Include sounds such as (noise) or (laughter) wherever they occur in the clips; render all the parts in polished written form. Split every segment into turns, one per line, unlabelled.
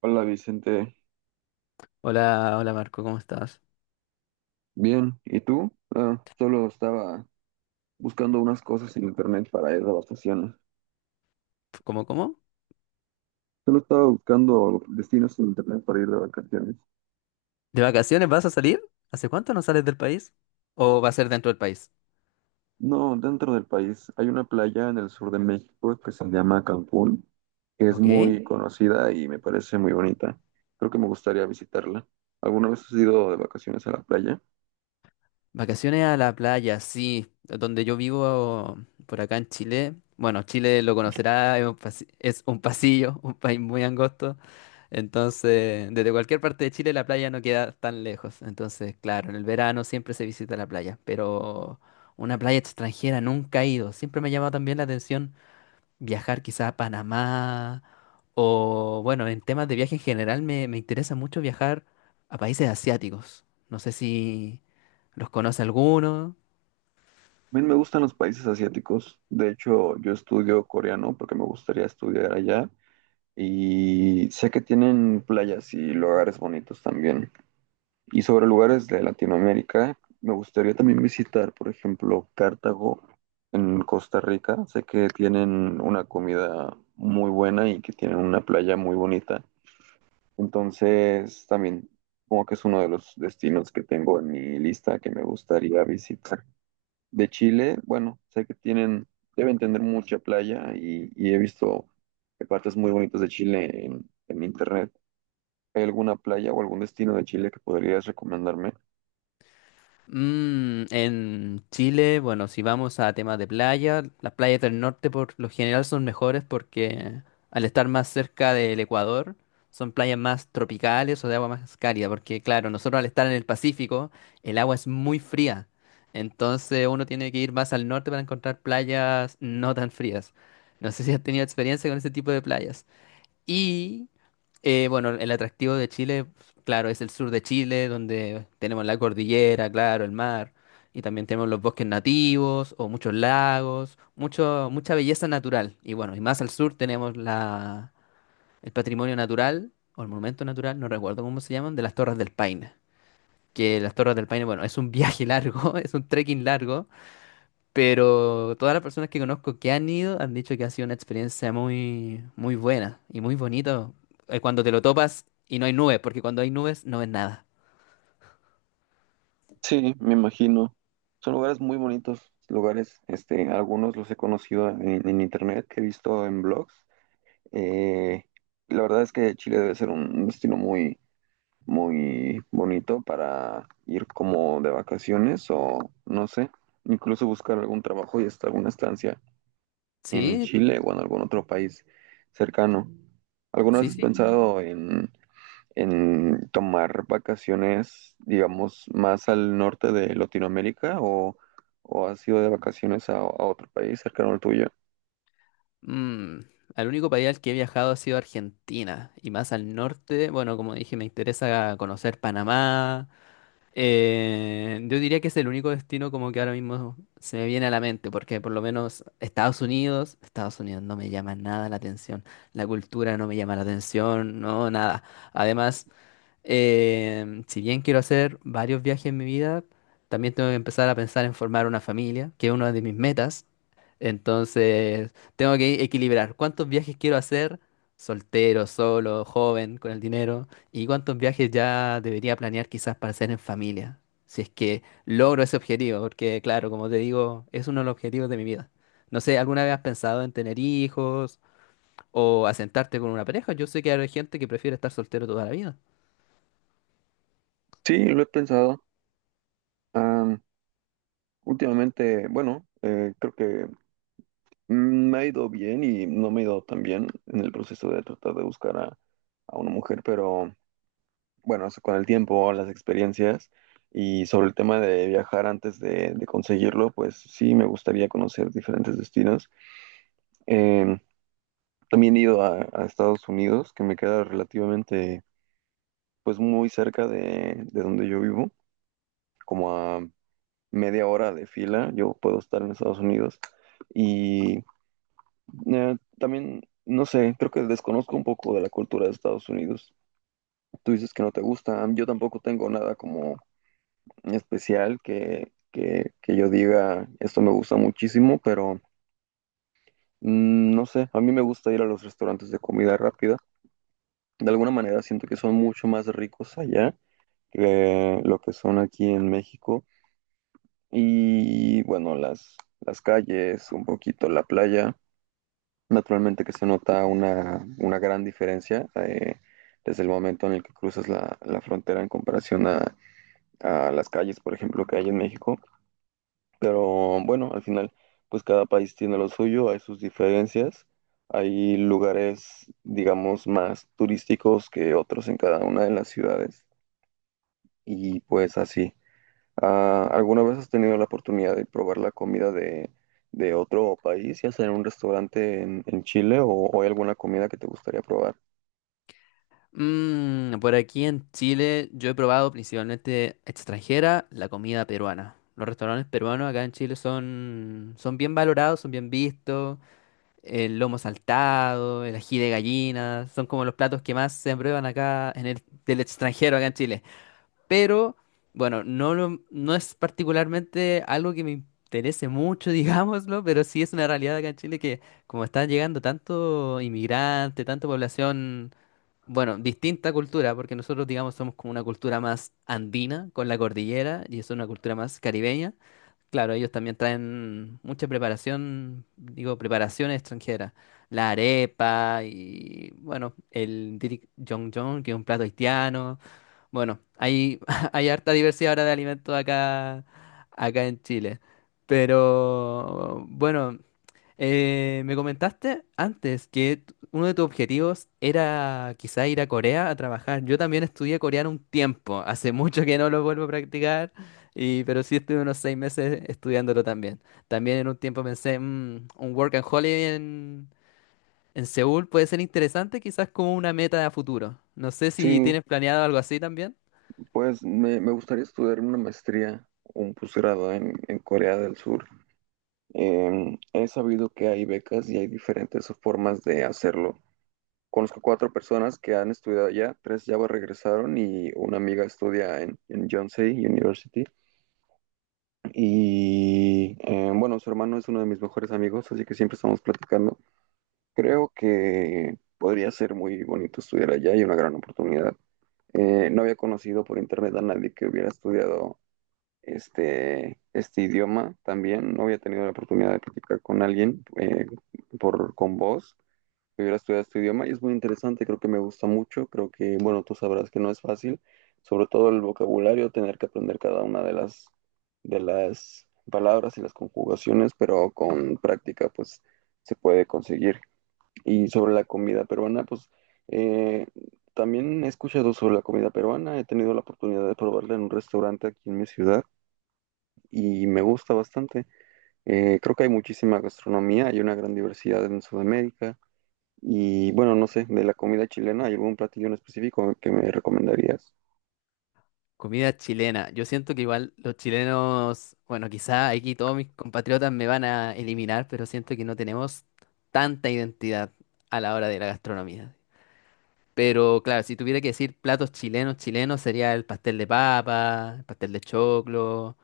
Hola Vicente,
Hola, hola Marco, ¿cómo estás?
bien, ¿y tú? Ah, solo estaba buscando unas cosas en internet para ir de vacaciones.
¿Cómo, cómo?
Solo estaba buscando destinos en internet para ir de vacaciones.
¿De vacaciones vas a salir? ¿Hace cuánto no sales del país? ¿O va a ser dentro del país?
No, dentro del país hay una playa en el sur de México que se llama Cancún, que es
¿Ok?
muy conocida y me parece muy bonita. Creo que me gustaría visitarla. ¿Alguna vez has ido de vacaciones a la playa?
Vacaciones a la playa, sí. Donde yo vivo, por acá en Chile. Bueno, Chile lo conocerá, es un pasillo, (laughs) un país muy angosto. Entonces, desde cualquier parte de Chile la playa no queda tan lejos. Entonces, claro, en el verano siempre se visita la playa. Pero una playa extranjera nunca he ido. Siempre me ha llamado también la atención viajar quizá a Panamá. O bueno, en temas de viaje en general me interesa mucho viajar a países asiáticos. No sé si los conoce alguno.
A mí me gustan los países asiáticos. De hecho, yo estudio coreano porque me gustaría estudiar allá. Y sé que tienen playas y lugares bonitos también. Y sobre lugares de Latinoamérica, me gustaría también visitar, por ejemplo, Cartago en Costa Rica. Sé que tienen una comida muy buena y que tienen una playa muy bonita. Entonces, también como que es uno de los destinos que tengo en mi lista que me gustaría visitar de Chile, bueno, sé que tienen, deben tener mucha playa y he visto partes muy bonitas de Chile en internet. ¿Hay alguna playa o algún destino de Chile que podrías recomendarme?
En Chile, bueno, si vamos a temas de playa, las playas del norte por lo general son mejores porque al estar más cerca del Ecuador, son playas más tropicales o de agua más cálida, porque claro, nosotros al estar en el Pacífico, el agua es muy fría, entonces uno tiene que ir más al norte para encontrar playas no tan frías. No sé si has tenido experiencia con ese tipo de playas. Y bueno, el atractivo de Chile, claro, es el sur de Chile, donde tenemos la cordillera, claro, el mar, y también tenemos los bosques nativos o muchos lagos, mucho, mucha belleza natural. Y bueno, y más al sur tenemos la, el patrimonio natural o el monumento natural, no recuerdo cómo se llaman, de las Torres del Paine. Que las Torres del Paine, bueno, es un viaje largo, (laughs) es un trekking largo, pero todas las personas que conozco que han ido han dicho que ha sido una experiencia muy, muy buena y muy bonita cuando te lo topas y no hay nubes, porque cuando hay nubes no ves nada.
Sí, me imagino. Son lugares muy bonitos, lugares, este, algunos los he conocido en internet, que he visto en blogs. Eh, la verdad es que Chile debe ser un destino muy, muy bonito para ir como de vacaciones o no sé, incluso buscar algún trabajo y hasta alguna estancia en
Sí,
Chile o en algún otro país cercano. ¿Alguna vez
sí,
has
sí.
pensado en, tomar vacaciones, digamos, más al norte de Latinoamérica o has ido de vacaciones a otro país cercano al tuyo?
Mm, Al único país al que he viajado ha sido Argentina y más al norte. Bueno, como dije, me interesa conocer Panamá. Yo diría que es el único destino como que ahora mismo se me viene a la mente, porque por lo menos Estados Unidos, Estados Unidos no me llama nada la atención, la cultura no me llama la atención, no, nada. Además, si bien quiero hacer varios viajes en mi vida, también tengo que empezar a pensar en formar una familia, que es una de mis metas. Entonces, tengo que equilibrar cuántos viajes quiero hacer soltero, solo, joven, con el dinero, y cuántos viajes ya debería planear quizás para hacer en familia, si es que logro ese objetivo, porque claro, como te digo, es uno de los objetivos de mi vida. No sé, ¿alguna vez has pensado en tener hijos o asentarte con una pareja? Yo sé que hay gente que prefiere estar soltero toda la vida.
Sí, lo he pensado. Últimamente, bueno, creo que me ha ido bien y no me ha ido tan bien en el proceso de tratar de buscar a una mujer, pero bueno, eso con el tiempo, las experiencias y sobre el tema de viajar antes de conseguirlo, pues sí me gustaría conocer diferentes destinos. Eh, También he ido a Estados Unidos, que me queda relativamente, pues muy cerca de donde yo vivo, como a media hora de fila, yo puedo estar en Estados Unidos. Y también, no sé, creo que desconozco un poco de la cultura de Estados Unidos. Tú dices que no te gusta. Yo tampoco tengo nada como especial que yo diga, esto me gusta muchísimo, pero no sé, a mí me gusta ir a los restaurantes de comida rápida. De alguna manera siento que son mucho más ricos allá que lo que son aquí en México. Y bueno, las calles, un poquito la playa. Naturalmente que se nota una gran diferencia desde el momento en el que cruzas la frontera en comparación a las calles, por ejemplo, que hay en México. Pero bueno, al final, pues cada país tiene lo suyo, hay sus diferencias, hay lugares, digamos, más turísticos que otros en cada una de las ciudades y pues así. Ah, ¿alguna vez has tenido la oportunidad de probar la comida de otro país, ya sea en un restaurante en Chile o hay alguna comida que te gustaría probar?
Por aquí en Chile yo he probado principalmente extranjera la comida peruana. Los restaurantes peruanos acá en Chile son bien valorados, son bien vistos. El lomo saltado, el ají de gallina, son como los platos que más se aprueban acá en el, del extranjero acá en Chile. Pero bueno, no, no es particularmente algo que me interese mucho, (laughs) digámoslo, pero sí es una realidad acá en Chile que como está llegando tanto inmigrante, tanta población, bueno, distinta cultura, porque nosotros, digamos, somos como una cultura más andina con la cordillera y es una cultura más caribeña. Claro, ellos también traen mucha preparación, digo, preparación extranjera. La arepa y, bueno, el dirik jong jong, que es un plato haitiano. Bueno, hay, (laughs) hay harta diversidad ahora de alimentos acá, acá en Chile. Pero, bueno, me comentaste antes que uno de tus objetivos era quizá ir a Corea a trabajar. Yo también estudié coreano un tiempo, (laughs) hace mucho que no lo vuelvo a practicar, y, pero sí estuve unos 6 meses estudiándolo también. También en un tiempo pensé, "Mm, un work and holiday en Seúl puede ser interesante, quizás como una meta a futuro". No sé
Sí,
si tienes planeado algo así también.
pues me gustaría estudiar una maestría o un posgrado en Corea del Sur. He sabido que hay becas y hay diferentes formas de hacerlo. Conozco cuatro personas que han estudiado allá, tres ya regresaron y una amiga estudia en Yonsei University. Y bueno, su hermano es uno de mis mejores amigos, así que siempre estamos platicando. Creo que podría ser muy bonito estudiar allá y una gran oportunidad. No había conocido por internet a nadie que hubiera estudiado este idioma también. No había tenido la oportunidad de platicar con alguien con vos que hubiera estudiado este idioma y es muy interesante, creo que me gusta mucho, creo que, bueno, tú sabrás que no es fácil, sobre todo el vocabulario, tener que aprender cada una de las palabras y las conjugaciones, pero con práctica pues se puede conseguir. Y sobre la comida peruana, pues eh, también he escuchado sobre la comida peruana, he tenido la oportunidad de probarla en un restaurante aquí en mi ciudad y me gusta bastante. Creo que hay muchísima gastronomía, hay una gran diversidad en Sudamérica. Y bueno, no sé, de la comida chilena, ¿hay algún platillo en específico que me recomendarías?
Comida chilena. Yo siento que igual los chilenos, bueno, quizá aquí todos mis compatriotas me van a eliminar, pero siento que no tenemos tanta identidad a la hora de la gastronomía. Pero claro, si tuviera que decir platos chilenos, chilenos sería el pastel de papa, el pastel de choclo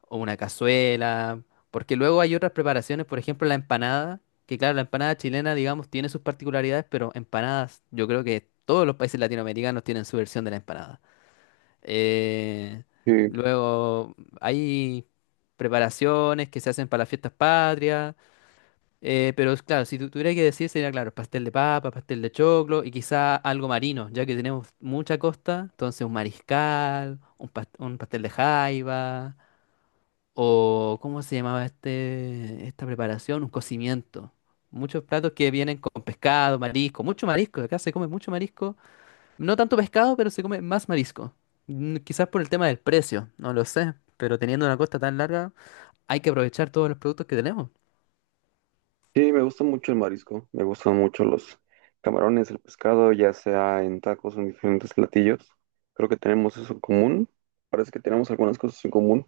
o una cazuela, porque luego hay otras preparaciones, por ejemplo la empanada, que claro, la empanada chilena, digamos, tiene sus particularidades, pero empanadas, yo creo que todos los países latinoamericanos tienen su versión de la empanada. Eh,
Sí,
Luego hay preparaciones que se hacen para las fiestas patrias, pero es claro, si tuviera que decir sería claro, pastel de papa, pastel de choclo y quizá algo marino, ya que tenemos mucha costa, entonces un mariscal, un, un pastel de jaiba, o ¿cómo se llamaba este, esta preparación? Un cocimiento. Muchos platos que vienen con pescado, marisco, mucho marisco, acá se come mucho marisco, no tanto pescado, pero se come más marisco. Quizás por el tema del precio, no lo sé. Pero teniendo una costa tan larga, hay que aprovechar todos los productos que tenemos.
sí, me gusta mucho el marisco, me gustan mucho los camarones, el pescado, ya sea en tacos o en diferentes platillos. Creo que tenemos eso en común. Parece que tenemos algunas cosas en común.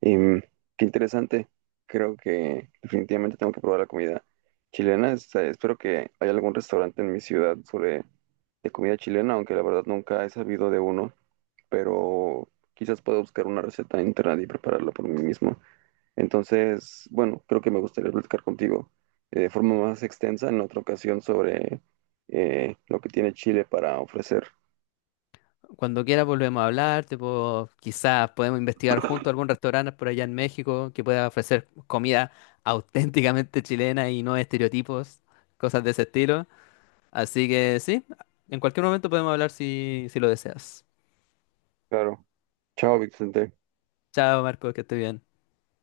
Em, Qué interesante. Creo que definitivamente tengo que probar la comida chilena. Espero que haya algún restaurante en mi ciudad sobre de comida chilena, aunque la verdad nunca he sabido de uno. Pero quizás pueda buscar una receta en internet y prepararla por mí mismo. Entonces, bueno, creo que me gustaría platicar contigo de forma más extensa en otra ocasión sobre lo que tiene Chile para ofrecer.
Cuando quieras volvemos a hablar, tipo, quizás podemos investigar juntos algún restaurante por allá en México que pueda ofrecer comida (laughs) auténticamente chilena y no estereotipos, cosas de ese estilo. Así que sí, en cualquier momento podemos hablar si lo deseas.
Claro. Chao, Vicente.
Chao, Marco, que estés bien.